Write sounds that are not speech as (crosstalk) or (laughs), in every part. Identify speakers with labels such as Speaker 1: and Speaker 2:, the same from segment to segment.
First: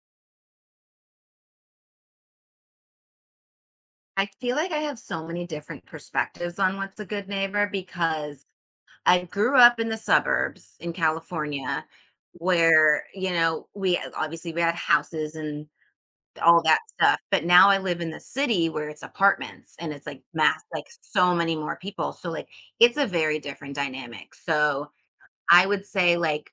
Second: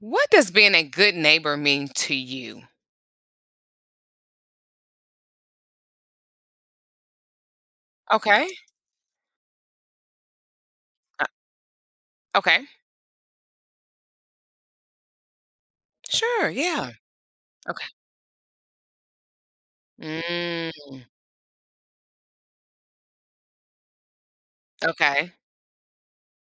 Speaker 1: What does being a good neighbor mean to you?
Speaker 2: I feel like I have so many different perspectives on what's a good neighbor because
Speaker 1: Okay.
Speaker 2: I grew up in the suburbs in
Speaker 1: Uh,
Speaker 2: California
Speaker 1: okay.
Speaker 2: where, we obviously we had houses and
Speaker 1: Sure.
Speaker 2: all that
Speaker 1: Yeah.
Speaker 2: stuff, but now I
Speaker 1: Okay.
Speaker 2: live in the city where it's apartments and it's like mass like
Speaker 1: Mm,
Speaker 2: so many more people. So like it's a very different dynamic. So
Speaker 1: okay.
Speaker 2: I would say like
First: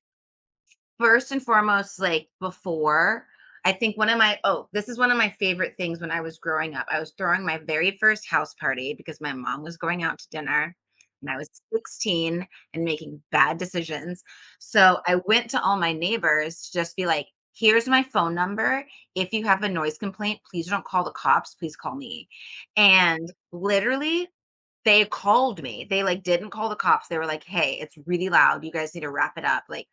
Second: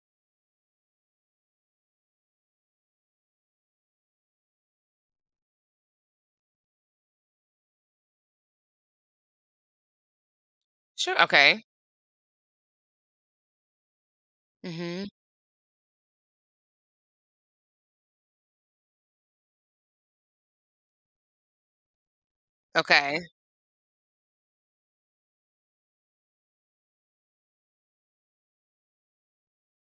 Speaker 2: first and foremost, like before, I think one of my oh, this is one of my favorite things when I was growing up. I was throwing my very first house party because my mom was going out to dinner
Speaker 1: Sure.
Speaker 2: and I was
Speaker 1: Okay.
Speaker 2: 16 and making bad decisions. So
Speaker 1: hmm
Speaker 2: I went to all my neighbors to just be like, here's my phone number. If you have a noise complaint, please don't call the cops. Please call me.
Speaker 1: Okay.
Speaker 2: And literally, they called me. They like didn't call the cops. They were like, hey, it's really loud. You guys need to wrap it up. Like,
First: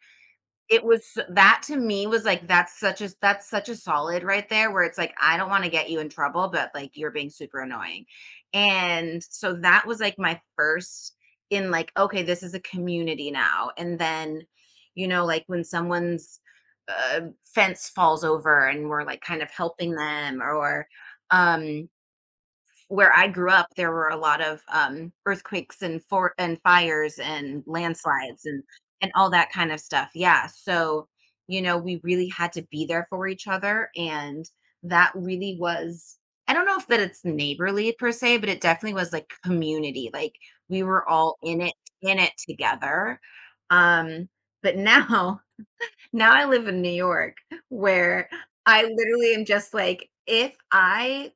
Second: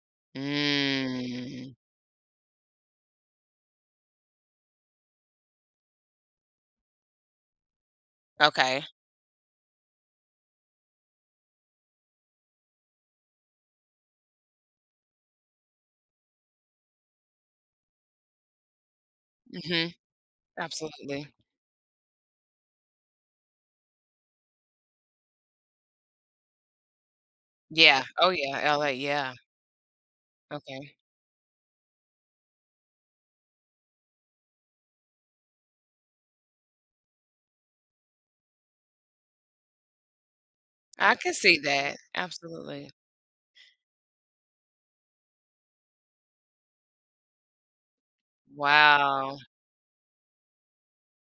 Speaker 2: it was that
Speaker 1: Mm,
Speaker 2: to me was like, that's such a solid right there where it's like, I don't want to get you in trouble, but like you're being super annoying.
Speaker 1: okay.
Speaker 2: And so that was like my first in like, okay, this is a community now. And then, you know, like when someone's fence falls over and we're like kind of
Speaker 1: hmm
Speaker 2: helping them or
Speaker 1: Absolutely.
Speaker 2: um where I grew up, there were a lot of earthquakes and for and fires and
Speaker 1: Yeah. Oh,
Speaker 2: landslides
Speaker 1: yeah. LA.
Speaker 2: and all
Speaker 1: Yeah.
Speaker 2: that kind of stuff. Yeah,
Speaker 1: Okay.
Speaker 2: so you know, we really had to be there for each other, and that really was. I don't know if that it's neighborly per se, but it definitely was like community. Like we were
Speaker 1: I can
Speaker 2: all
Speaker 1: see that.
Speaker 2: in it
Speaker 1: Absolutely.
Speaker 2: together. Um, but (laughs) now I live in New York where I literally
Speaker 1: Wow.
Speaker 2: am just like, if I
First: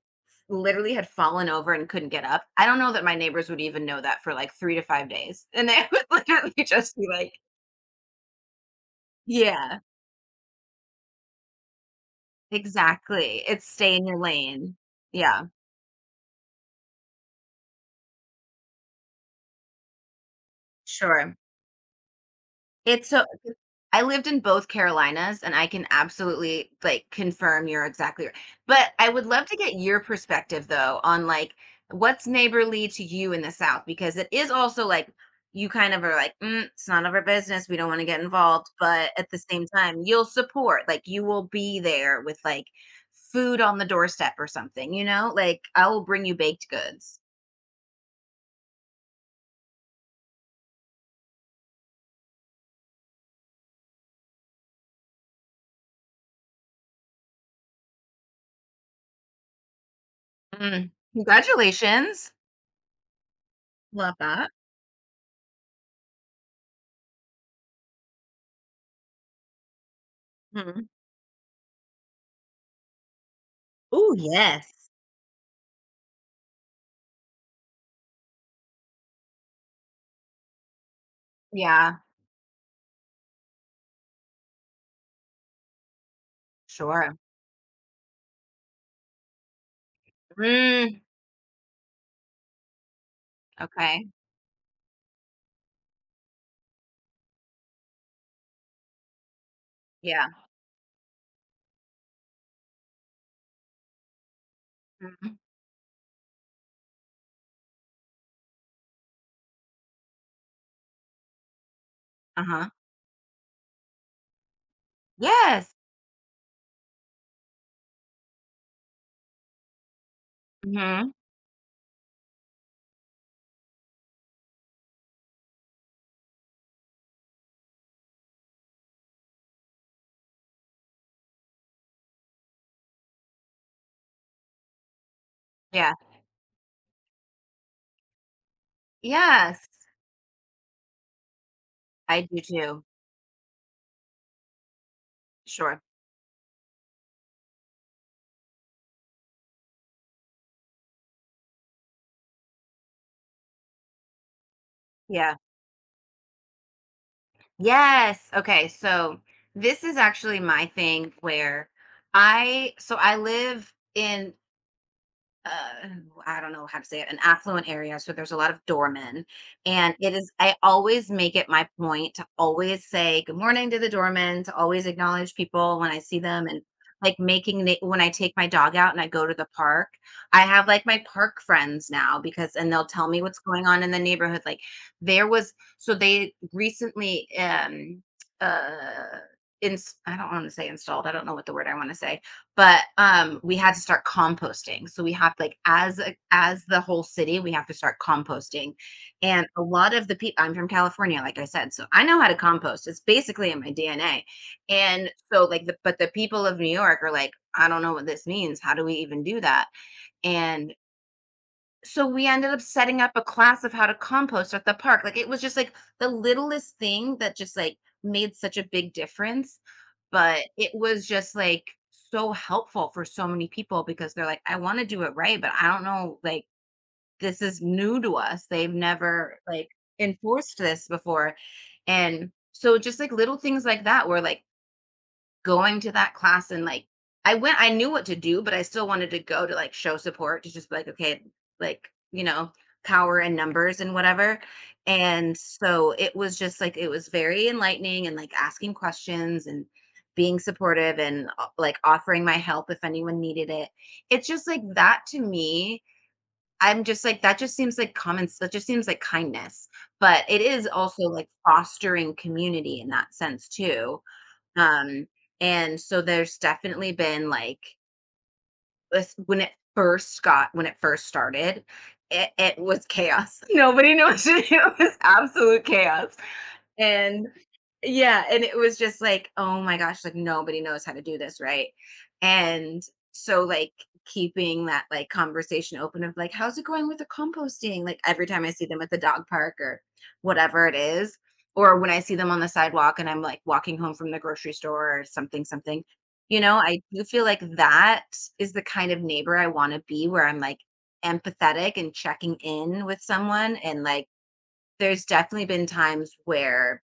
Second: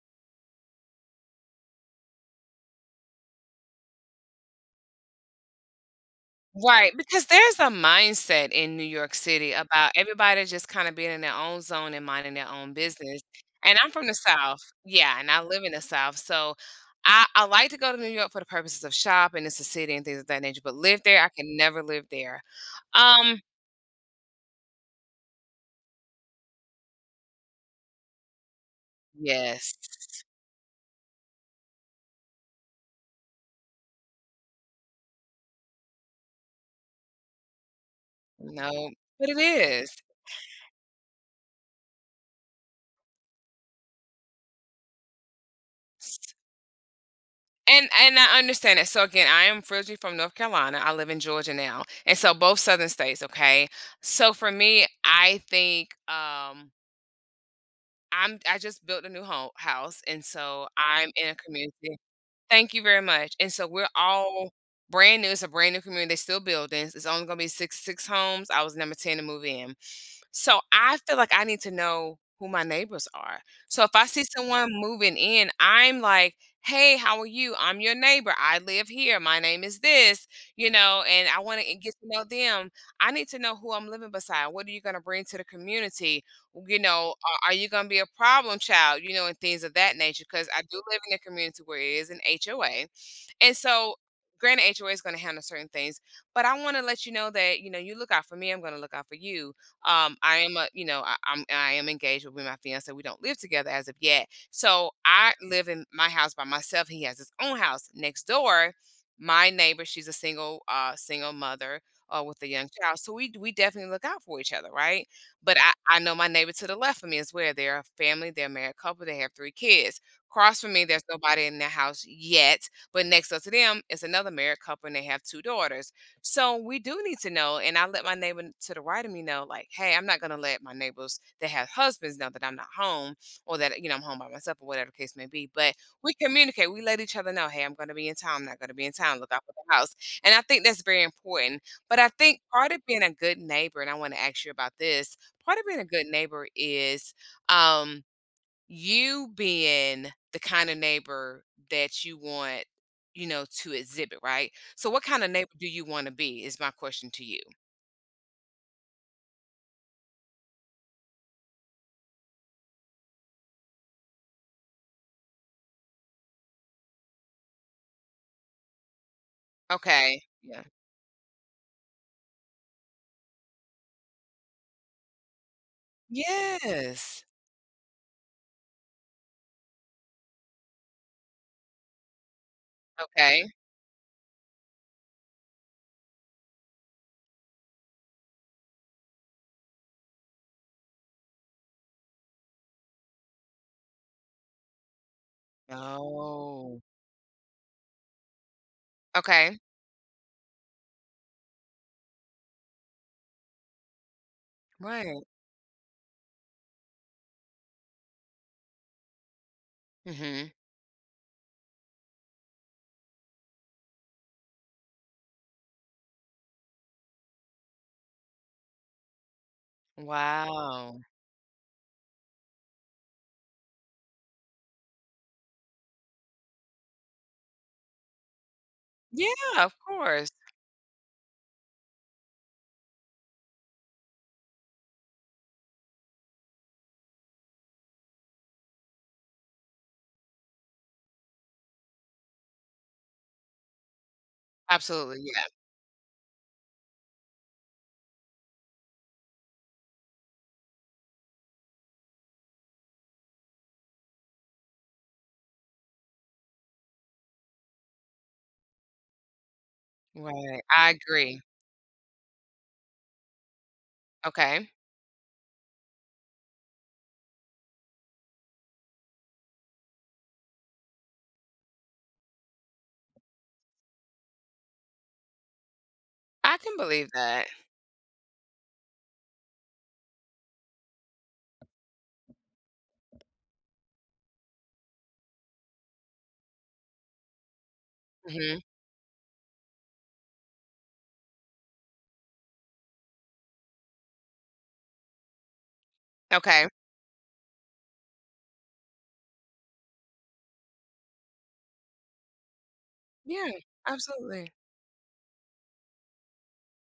Speaker 2: literally had fallen over and couldn't get up, I don't know that my neighbors would even know that for like 3 to 5 days. And they (laughs) would literally
Speaker 1: Right,
Speaker 2: just be
Speaker 1: because
Speaker 2: like,
Speaker 1: there's a mindset in New York City
Speaker 2: "Yeah,
Speaker 1: about everybody just kind of being in their own zone and minding their own business.
Speaker 2: exactly. It's
Speaker 1: And I'm
Speaker 2: stay in
Speaker 1: from the
Speaker 2: your
Speaker 1: South.
Speaker 2: lane."
Speaker 1: Yeah, and I
Speaker 2: Yeah,
Speaker 1: live in the South. So I like to go to New York for the purposes of shop and it's a city and things of that nature. But live there, I
Speaker 2: sure.
Speaker 1: can never live there.
Speaker 2: It's so
Speaker 1: Um,
Speaker 2: I lived in both Carolinas, and I can absolutely, like, confirm you're exactly right. But I would love to get
Speaker 1: yes.
Speaker 2: your perspective, though, on, like, what's neighborly to you in the South? Because it is also, like, you kind of are like, "Mm, it's none of our business, we don't wanna get involved,"
Speaker 1: No,
Speaker 2: but at
Speaker 1: but
Speaker 2: the
Speaker 1: it
Speaker 2: same
Speaker 1: is.
Speaker 2: time, you'll support, like, you will be there with, like, food on the doorstep or something, you know? Like, "I will bring you baked goods."
Speaker 1: And I understand that. So again, I am originally from North Carolina. I live in Georgia now. And so both southern states, okay? So for me, I think I just built a new home house, and so
Speaker 2: Mm,
Speaker 1: I'm in a community.
Speaker 2: congratulations.
Speaker 1: Thank you very much, and so we're
Speaker 2: Love that.
Speaker 1: all brand new. It's a brand new community, they still buildings, it's only gonna be 6 homes. I was number 10 to move in. So
Speaker 2: Mhm.
Speaker 1: I feel like I need to know who my neighbors are. So if I
Speaker 2: Ooh,
Speaker 1: see someone
Speaker 2: yes.
Speaker 1: moving in, I'm like, "Hey, how are you? I'm your neighbor. I live here. My name is this," you know, and I want to get
Speaker 2: Yeah.
Speaker 1: to know them. I need to know who I'm living beside. What are you going to bring to the community? You
Speaker 2: Sure.
Speaker 1: know, are you going to be a problem child? You know, and things of that nature. Because I do live
Speaker 2: Mm,
Speaker 1: in a community where it is an HOA, and so,
Speaker 2: okay.
Speaker 1: granted, HOA is going to handle certain things, but I want to let you know that you know you look out for me. I'm going to look out for you.
Speaker 2: Yeah.
Speaker 1: I am a you know I am engaged with my fiance. We don't live together as of yet, so I
Speaker 2: Mhm.
Speaker 1: live in my house by myself. He has his own house next door. My neighbor, she's a single single mother. With a young
Speaker 2: Uh-huh.
Speaker 1: child, so we definitely look out for each other, right? But
Speaker 2: Yes.
Speaker 1: I know my neighbor to the left of me is where they're a family, they're a married couple, they have 3 kids. Across from me, there's
Speaker 2: Mhm.
Speaker 1: nobody in their house yet, but next door to them is another married couple and they have 2 daughters. So we do need to know. And I let my neighbor to the right of me know, like, hey, I'm not going to let my neighbors that have husbands know that I'm not home or that, you know, I'm home by myself or whatever the case may be. But
Speaker 2: Yeah.
Speaker 1: we communicate. We let each other know, hey, I'm going to be in town. I'm not going to be in town. Look out for the
Speaker 2: Yes.
Speaker 1: house. And I think that's very important. But I
Speaker 2: I do
Speaker 1: think part
Speaker 2: too.
Speaker 1: of being a good neighbor, and I want to ask you about this, part of being
Speaker 2: Sure.
Speaker 1: a good neighbor is, um, you being the kind of neighbor that you want, you know, to exhibit, right? So what kind of
Speaker 2: Yeah.
Speaker 1: neighbor do you want to be is my question to you.
Speaker 2: Yes. Okay. So this is actually my thing where I live in uh, I don't know how to say it, an affluent area. So there's a lot of doormen. And it
Speaker 1: Okay.
Speaker 2: is, I
Speaker 1: Yeah.
Speaker 2: always make it my point to always say good morning to the doormen, to always acknowledge people when I see them. And like
Speaker 1: Yes.
Speaker 2: making it when I take my dog out and I go to the park, I have like my park friends now because, and they'll tell me what's
Speaker 1: Okay.
Speaker 2: going on in the neighborhood. Like there was, so they recently, uh, I don't want to say installed. I don't know what the word I want to say but we had to start composting, so we have like as the
Speaker 1: Oh.
Speaker 2: whole city we have to start composting, and
Speaker 1: Okay.
Speaker 2: a lot of the people, I'm from California like I said, so I know how to compost, it's basically in my DNA. And
Speaker 1: Right.
Speaker 2: so but the people of New York are like I don't know what this means, how do we even do that?
Speaker 1: Mhm.
Speaker 2: And so we ended up setting up a class of how to compost at the park. Like it was just like the littlest thing that just like made such a big difference, but it
Speaker 1: Wow.
Speaker 2: was just like so helpful for so many people because they're like I want to do it right, but I don't know like this is new to us. They've
Speaker 1: Yeah,
Speaker 2: never like
Speaker 1: of course.
Speaker 2: enforced this before. And so just like little things like that were like going to that class and like I went I knew what to do, but I still wanted to go to like show support to just be like, okay, like, you know, power and numbers and whatever.
Speaker 1: Absolutely.
Speaker 2: And
Speaker 1: Yeah.
Speaker 2: so it was just like it was very enlightening and like asking questions and being supportive and like offering my help if anyone needed it. It's just like that to me. I'm just like that just seems like common, that just seems like kindness. But it
Speaker 1: Right.
Speaker 2: is
Speaker 1: I
Speaker 2: also like
Speaker 1: agree.
Speaker 2: fostering community in that sense too.
Speaker 1: Okay.
Speaker 2: Um, and so there's definitely been like this when it first got when it first started, it was chaos. (laughs) Nobody knows. (laughs) It was absolute chaos.
Speaker 1: I can believe
Speaker 2: And
Speaker 1: that.
Speaker 2: yeah, and it was just like, oh my gosh, like nobody knows how to do this, right? And so like keeping that like conversation open of like, how's it going with the composting? Like every time I
Speaker 1: Mhm.
Speaker 2: see them at the dog park or whatever it is, or when I see them on the sidewalk and I'm like walking home from the grocery store or something, something, you know,
Speaker 1: Okay.
Speaker 2: I do feel like that is the kind of neighbor I want to be where I'm like empathetic and checking in with
Speaker 1: Yeah.
Speaker 2: someone. And like
Speaker 1: Absolutely.
Speaker 2: there's definitely been times where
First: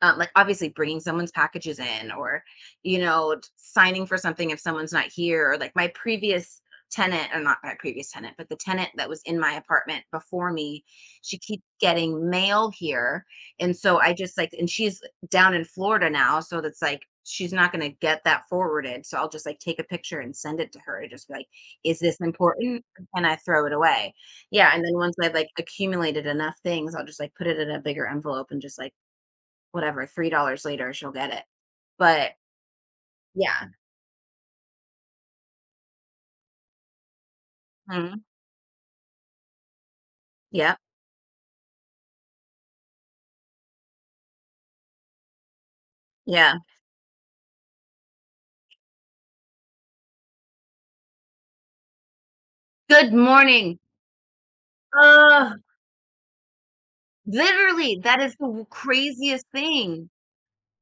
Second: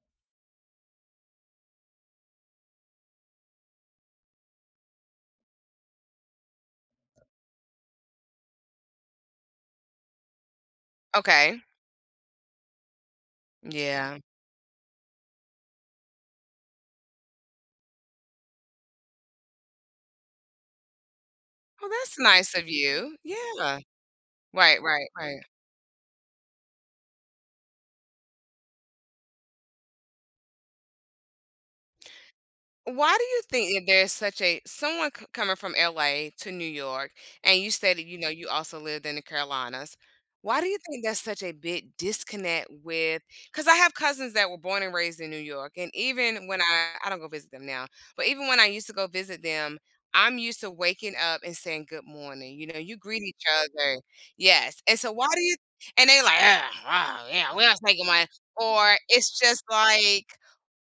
Speaker 2: like obviously bringing someone's packages in or you know signing for something if someone's not here, or like my previous tenant, or not my previous tenant but the tenant that was in my apartment before me, she
Speaker 1: Okay.
Speaker 2: keeps getting mail here, and so I
Speaker 1: Yeah.
Speaker 2: just like, and she's down in Florida now, so that's like she's not going to get that forwarded, so I'll just like take a picture and send it to her and just be like,
Speaker 1: Well,
Speaker 2: is this
Speaker 1: that's nice of
Speaker 2: important,
Speaker 1: you.
Speaker 2: can I throw it
Speaker 1: Yeah.
Speaker 2: away? Yeah,
Speaker 1: Right,
Speaker 2: and then
Speaker 1: right,
Speaker 2: once I've
Speaker 1: right.
Speaker 2: like accumulated enough things I'll just like put it in a bigger envelope and just like whatever, $3 later, she'll get it. But
Speaker 1: Why do you
Speaker 2: yeah.
Speaker 1: think that there's such a someone coming from LA to New York, and you stated, you
Speaker 2: Mhm.
Speaker 1: know, you also lived in the Carolinas. Why do
Speaker 2: Yep.
Speaker 1: you think that's such a big disconnect with? Because I have cousins that were born and raised in New York, and even
Speaker 2: Yeah.
Speaker 1: when I don't go visit them now, but even when I used to go visit them, I'm used to waking up and saying good morning. You know, you
Speaker 2: Good
Speaker 1: greet each
Speaker 2: morning.
Speaker 1: other, yes. And so why do you?
Speaker 2: Ugh,
Speaker 1: And they like, yeah, we don't say
Speaker 2: literally,
Speaker 1: good
Speaker 2: that
Speaker 1: morning,
Speaker 2: is the w
Speaker 1: or it's
Speaker 2: craziest
Speaker 1: just
Speaker 2: thing.
Speaker 1: like.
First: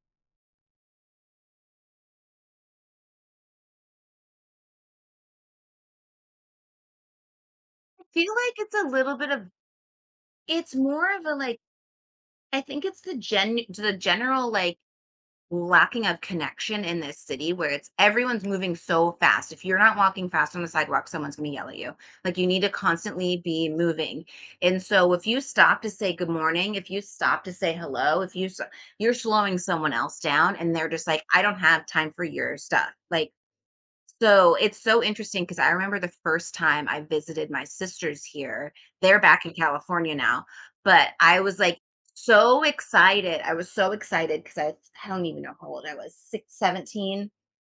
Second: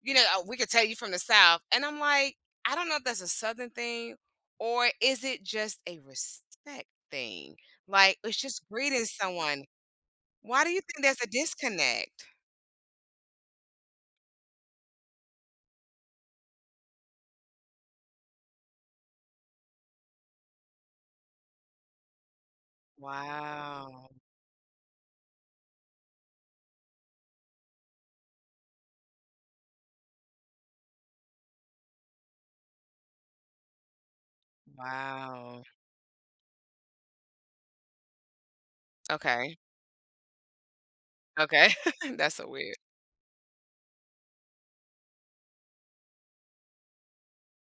Speaker 1: You know, "Oh, we could tell you from the South." And I'm like, I don't know if that's a Southern thing or is it just a respect thing?
Speaker 2: I
Speaker 1: Like,
Speaker 2: feel
Speaker 1: it's
Speaker 2: like
Speaker 1: just
Speaker 2: it's a
Speaker 1: greeting
Speaker 2: little bit of
Speaker 1: someone. Why do
Speaker 2: it's
Speaker 1: you think
Speaker 2: more
Speaker 1: there's
Speaker 2: of
Speaker 1: a
Speaker 2: a, like
Speaker 1: disconnect?
Speaker 2: I think it's the general, like, lacking of connection in this city where it's everyone's moving so fast. If you're not walking fast on the sidewalk, someone's going to yell at you. Like you need to constantly be
Speaker 1: Wow.
Speaker 2: moving. And so if you stop to say good morning, if you stop to say hello, if you s- you're slowing someone else down and they're just like I don't have time for your stuff. Like so, it's so interesting because
Speaker 1: Wow.
Speaker 2: I remember the first time I visited my sisters here, they're back in
Speaker 1: Okay.
Speaker 2: California now, but I was,
Speaker 1: Okay.
Speaker 2: like,
Speaker 1: (laughs) That's so
Speaker 2: so
Speaker 1: weird.
Speaker 2: excited. I was so excited because I don't even know how old I was, 617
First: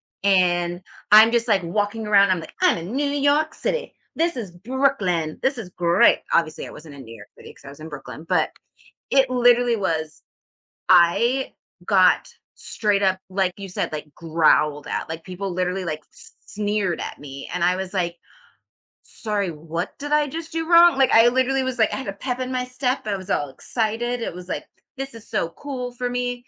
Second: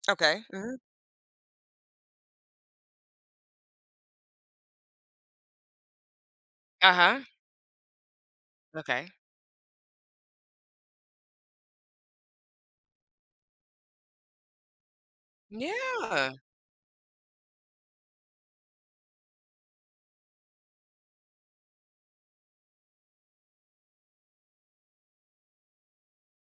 Speaker 1: Okay. Mhm.
Speaker 2: and I'm just, like, walking around, I'm like, "I'm in New York City. This is Brooklyn. This is great." Obviously, I wasn't in New
Speaker 1: Uh-huh.
Speaker 2: York City because I was in Brooklyn, but
Speaker 1: Okay.
Speaker 2: it literally was I got straight up, like you said, like growled at. Like people literally like
Speaker 1: Yeah.
Speaker 2: sneered at me. And I was like, sorry, what did I just do wrong? Like I literally was like, I had a pep in my step. I was all excited. It was like, this is so cool for me.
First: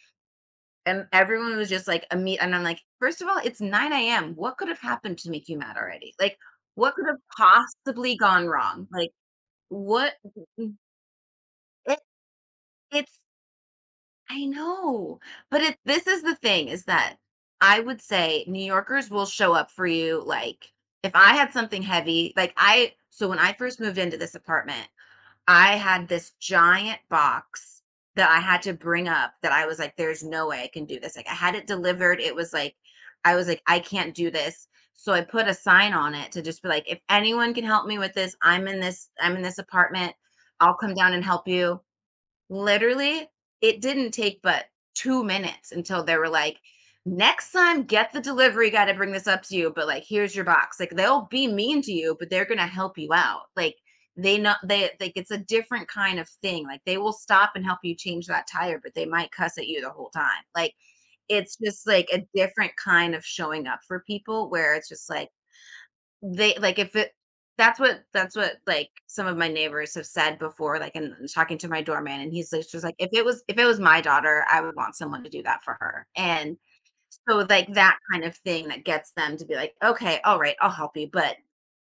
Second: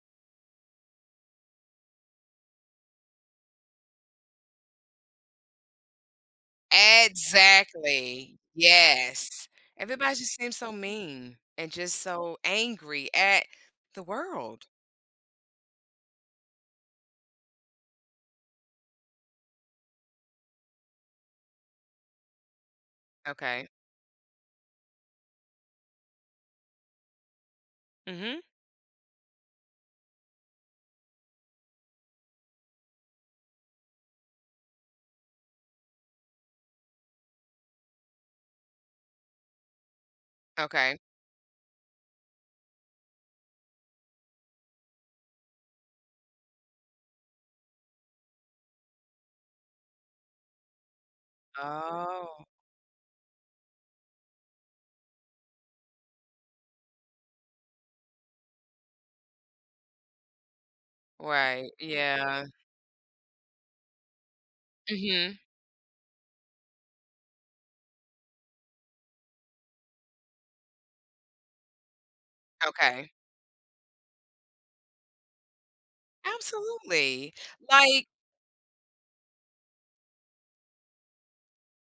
Speaker 2: And everyone was just like, a meet. And I'm like, first of all, it's 9 a.m. What could have happened to make you mad already? Like, what could have possibly
Speaker 1: Exactly.
Speaker 2: gone wrong? Like,
Speaker 1: Yes.
Speaker 2: what?
Speaker 1: Everybody just seems so
Speaker 2: Mm,
Speaker 1: mean and
Speaker 2: It,
Speaker 1: just so angry
Speaker 2: it's
Speaker 1: at the
Speaker 2: I
Speaker 1: world.
Speaker 2: know. But it this is the thing is that I would say New Yorkers will show up for you like if I had something heavy, like I so when I
Speaker 1: Okay.
Speaker 2: first moved into this apartment, I had this giant box that I
Speaker 1: Mhm.
Speaker 2: had to bring up that I was like there's no way I can do this. Like I had it delivered. It was like I can't do this. So I put a sign on it to just be like if anyone can help me with this, I'm in this I'm in this apartment. I'll come
Speaker 1: Okay.
Speaker 2: down and help you. Literally, it didn't take but 2 minutes until they were like, "Next time, get the delivery guy to bring this up to you, but, like, here's your box." Like, they'll be mean to you, but they're
Speaker 1: Oh,
Speaker 2: gonna help you out. Like, they know they like, it's a different kind of thing. Like, they will stop and help you change that tire, but they might cuss at you the whole time. Like, it's
Speaker 1: right.
Speaker 2: just, like, a
Speaker 1: Yeah.
Speaker 2: different kind of showing up for people where it's just like,
Speaker 1: Mhm.
Speaker 2: they like, if it that's what, like, some of my neighbors have said before, like, and talking to my doorman, and he's like just like, "If
Speaker 1: Okay.
Speaker 2: it was if it was my daughter, I would want someone to do that for her." And
Speaker 1: Absolutely.
Speaker 2: so,
Speaker 1: Mm.
Speaker 2: like, that
Speaker 1: Like,
Speaker 2: kind of thing that gets them to be like, "Okay, all right, I'll help you, but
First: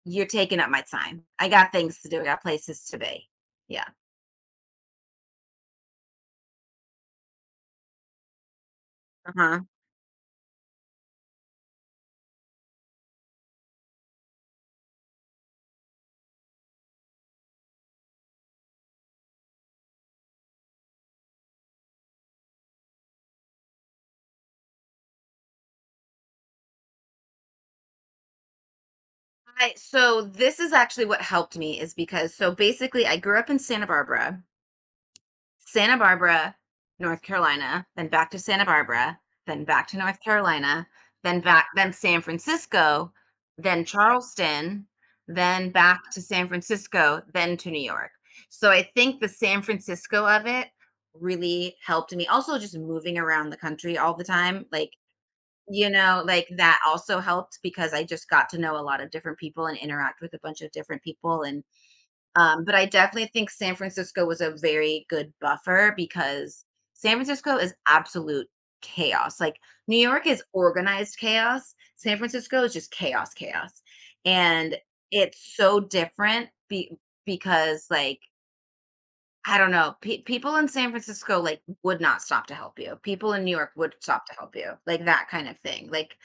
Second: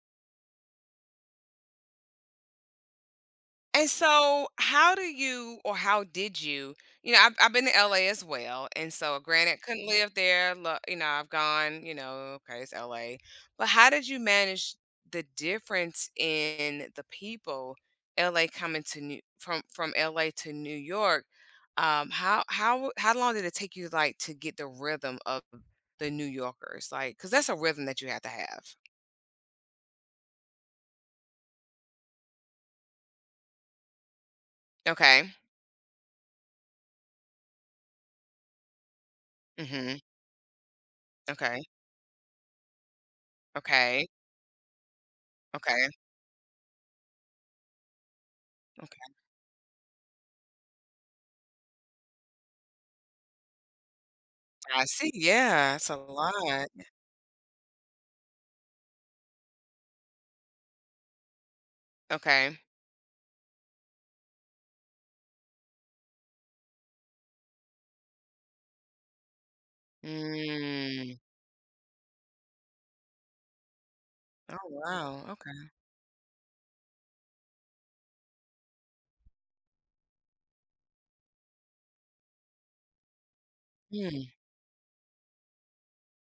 Speaker 2: you're taking up my time. I got things to do. I got places to be." Yeah,
Speaker 1: and so, how do you or how did you? You know, I've been to LA as well, and so
Speaker 2: uh-huh.
Speaker 1: granted, couldn't live there. You know, I've gone. You know, okay, it's LA, but how did you manage the difference in the people? LA coming to New from LA to New York. How long did it take you like to get the rhythm of the New Yorkers? Like, because that's a rhythm that you have to have.
Speaker 2: I so, this is actually what helped me is because so, basically, I grew up in Santa Barbara
Speaker 1: Okay.
Speaker 2: Santa Barbara, North Carolina, then back to Santa Barbara, then back to
Speaker 1: Mm-hmm.
Speaker 2: North Carolina, then
Speaker 1: Okay.
Speaker 2: back, then San Francisco, then
Speaker 1: Okay.
Speaker 2: Charleston, then
Speaker 1: Okay.
Speaker 2: back to San Francisco, then to New York. So I
Speaker 1: Okay.
Speaker 2: think the San Francisco of it really helped me. Also, just moving around the country all the time,
Speaker 1: I
Speaker 2: like,
Speaker 1: see, yeah, it's a
Speaker 2: like
Speaker 1: lot.
Speaker 2: that also helped because I just got to know a lot of different people and interact with a bunch of different people and
Speaker 1: Okay.
Speaker 2: but I definitely think San Francisco was a very good buffer because San Francisco is absolute chaos. Like New York is organized
Speaker 1: Mm.
Speaker 2: chaos. San Francisco is just chaos, chaos.
Speaker 1: Oh,
Speaker 2: And
Speaker 1: wow,
Speaker 2: it's
Speaker 1: okay.
Speaker 2: so different because like I don't know, people in San Francisco like would not stop to help you. People in New York would stop
Speaker 1: Mm.
Speaker 2: to help you. Like that kind of thing. Like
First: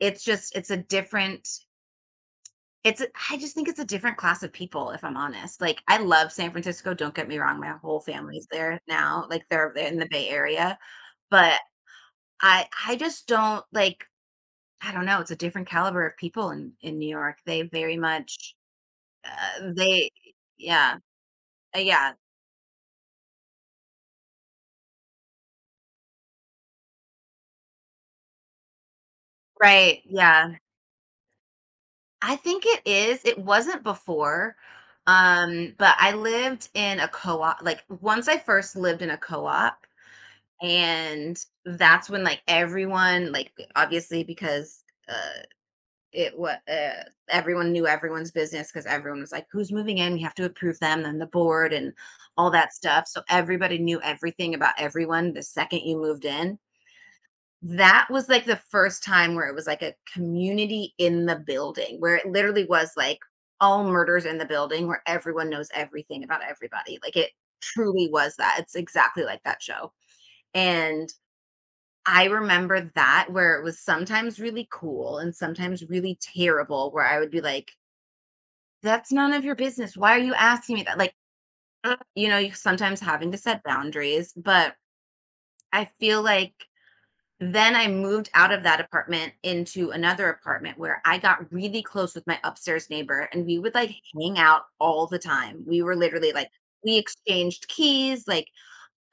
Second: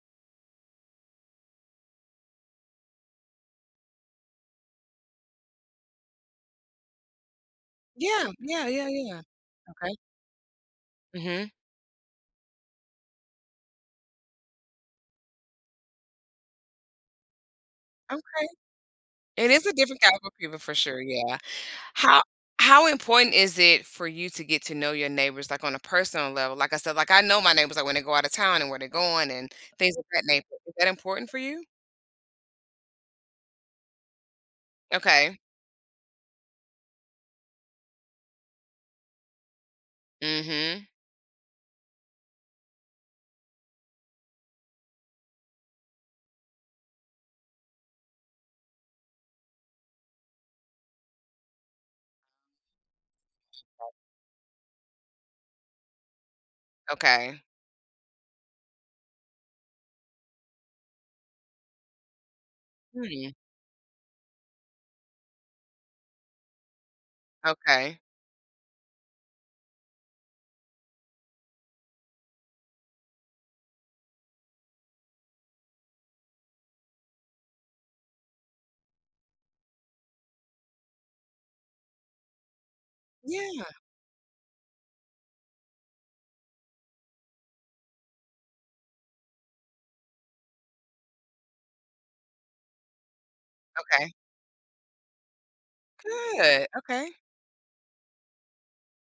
Speaker 2: it's just it's a different it's I just think it's a different class of people, if I'm honest. Like, I love San Francisco, don't get me wrong, my whole
Speaker 1: Yeah,
Speaker 2: family's
Speaker 1: yeah,
Speaker 2: there
Speaker 1: yeah, yeah,
Speaker 2: now, like, they're
Speaker 1: okay.
Speaker 2: in the Bay Area,
Speaker 1: Mhm.
Speaker 2: but I just don't like I don't know, it's a different caliber of people in New York. They very
Speaker 1: Okay.
Speaker 2: much,
Speaker 1: It is a different
Speaker 2: they
Speaker 1: type of people for
Speaker 2: yeah,
Speaker 1: sure, yeah.
Speaker 2: yeah,
Speaker 1: How how important is it for you to get to know your neighbors, like, on a personal level? Like I said, like, I know my neighbors, like, when they go out of town and where they're going and things
Speaker 2: right,
Speaker 1: of that nature.
Speaker 2: yeah.
Speaker 1: Is that important for you?
Speaker 2: I think it is, it wasn't before,
Speaker 1: Okay.
Speaker 2: but I lived in a co-op like, once I first lived in a co-op
Speaker 1: Mhm.
Speaker 2: and that's when like everyone like obviously because uh it what everyone knew everyone's business because everyone was like who's moving in we have to approve them then the board and all that stuff so everybody knew everything about everyone the second you moved in
Speaker 1: Okay.
Speaker 2: that was like the first time where it was like a community in the building where it literally was like
Speaker 1: Hmm,
Speaker 2: all murders in the building where everyone knows everything about everybody like it
Speaker 1: okay.
Speaker 2: truly was that it's exactly like that show and I remember that where it was sometimes really cool and sometimes really terrible, where I would be like, that's none of your business. Why are you asking me that? Like, you sometimes having to set
Speaker 1: Yeah,
Speaker 2: boundaries, but I feel like then I moved out of that apartment into another apartment where I got really close with my upstairs neighbor and we would like
Speaker 1: okay.
Speaker 2: hang out all the time. We were literally like,
Speaker 1: Good,
Speaker 2: we
Speaker 1: okay.
Speaker 2: exchanged keys, like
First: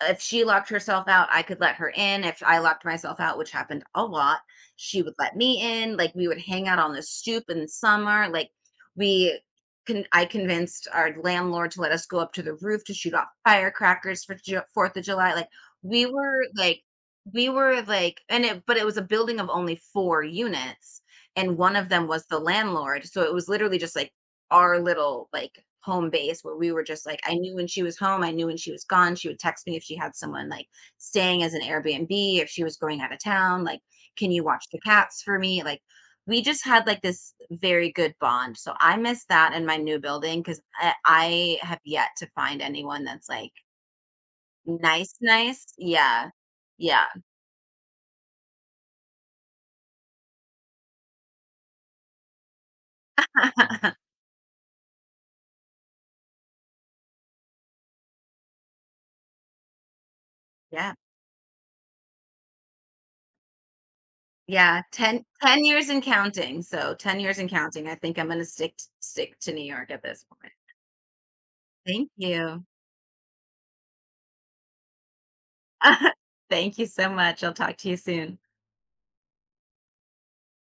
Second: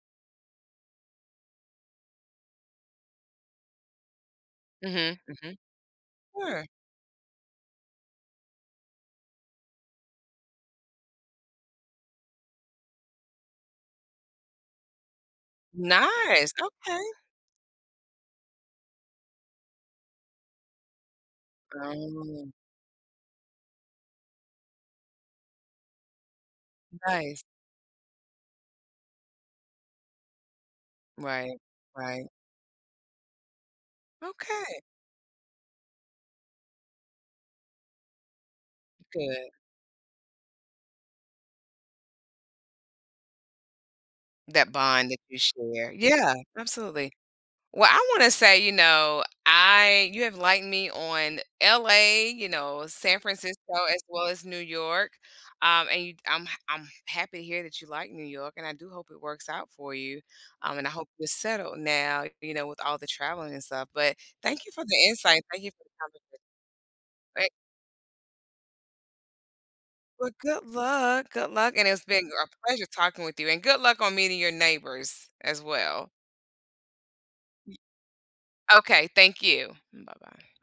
Speaker 2: if she locked herself out, I could let her in. If I locked myself out, which happened a lot, she would
Speaker 1: Mhm,
Speaker 2: let
Speaker 1: mhm.
Speaker 2: me in. Like we would
Speaker 1: Sure.
Speaker 2: hang out on the stoop in the summer. Like we I convinced our landlord to let us go up to the roof to shoot off firecrackers for Fourth of July. Like we were
Speaker 1: Nice,
Speaker 2: like,
Speaker 1: okay.
Speaker 2: we were like, and it, but it was a building of only 4 units, and one of them was the
Speaker 1: Oh,
Speaker 2: landlord. So it was literally just like our little like home base where we were just like I
Speaker 1: nice.
Speaker 2: knew when she was home, I knew when she was gone. She would text me if she had someone like staying as
Speaker 1: Right,
Speaker 2: an
Speaker 1: right.
Speaker 2: Airbnb, if she was going out of town, like, can you watch the
Speaker 1: Okay,
Speaker 2: cats for me? Like we just had like this very good bond. So I miss
Speaker 1: good.
Speaker 2: that in my new building because I have yet to find anyone that's like
Speaker 1: That bond
Speaker 2: nice,
Speaker 1: that you
Speaker 2: nice.
Speaker 1: share.
Speaker 2: Yeah.
Speaker 1: Yeah,
Speaker 2: Yeah.
Speaker 1: absolutely. Well, I wanna say, you know, I you have liked me on LA, you know, San Francisco, as
Speaker 2: (laughs)
Speaker 1: well as New York, and you I'm happy to hear that you like New York, and I do hope it works out for you, and I
Speaker 2: yeah.
Speaker 1: hope you're settled now, you know, with all the traveling and stuff, but thank you
Speaker 2: Yeah.
Speaker 1: for the
Speaker 2: ten
Speaker 1: insight, thank
Speaker 2: ten
Speaker 1: you for
Speaker 2: years and
Speaker 1: the
Speaker 2: counting. So 10 years and
Speaker 1: conver
Speaker 2: counting. I think I'm going to stick to New York at this
Speaker 1: Well,
Speaker 2: point.
Speaker 1: good luck, and it's
Speaker 2: Thank
Speaker 1: been a
Speaker 2: you.
Speaker 1: pleasure talking with you, and good luck on meeting your neighbors as well.
Speaker 2: (laughs) Thank you so much. I'll talk to you soon.
Speaker 1: Okay, thank you. Bye-bye.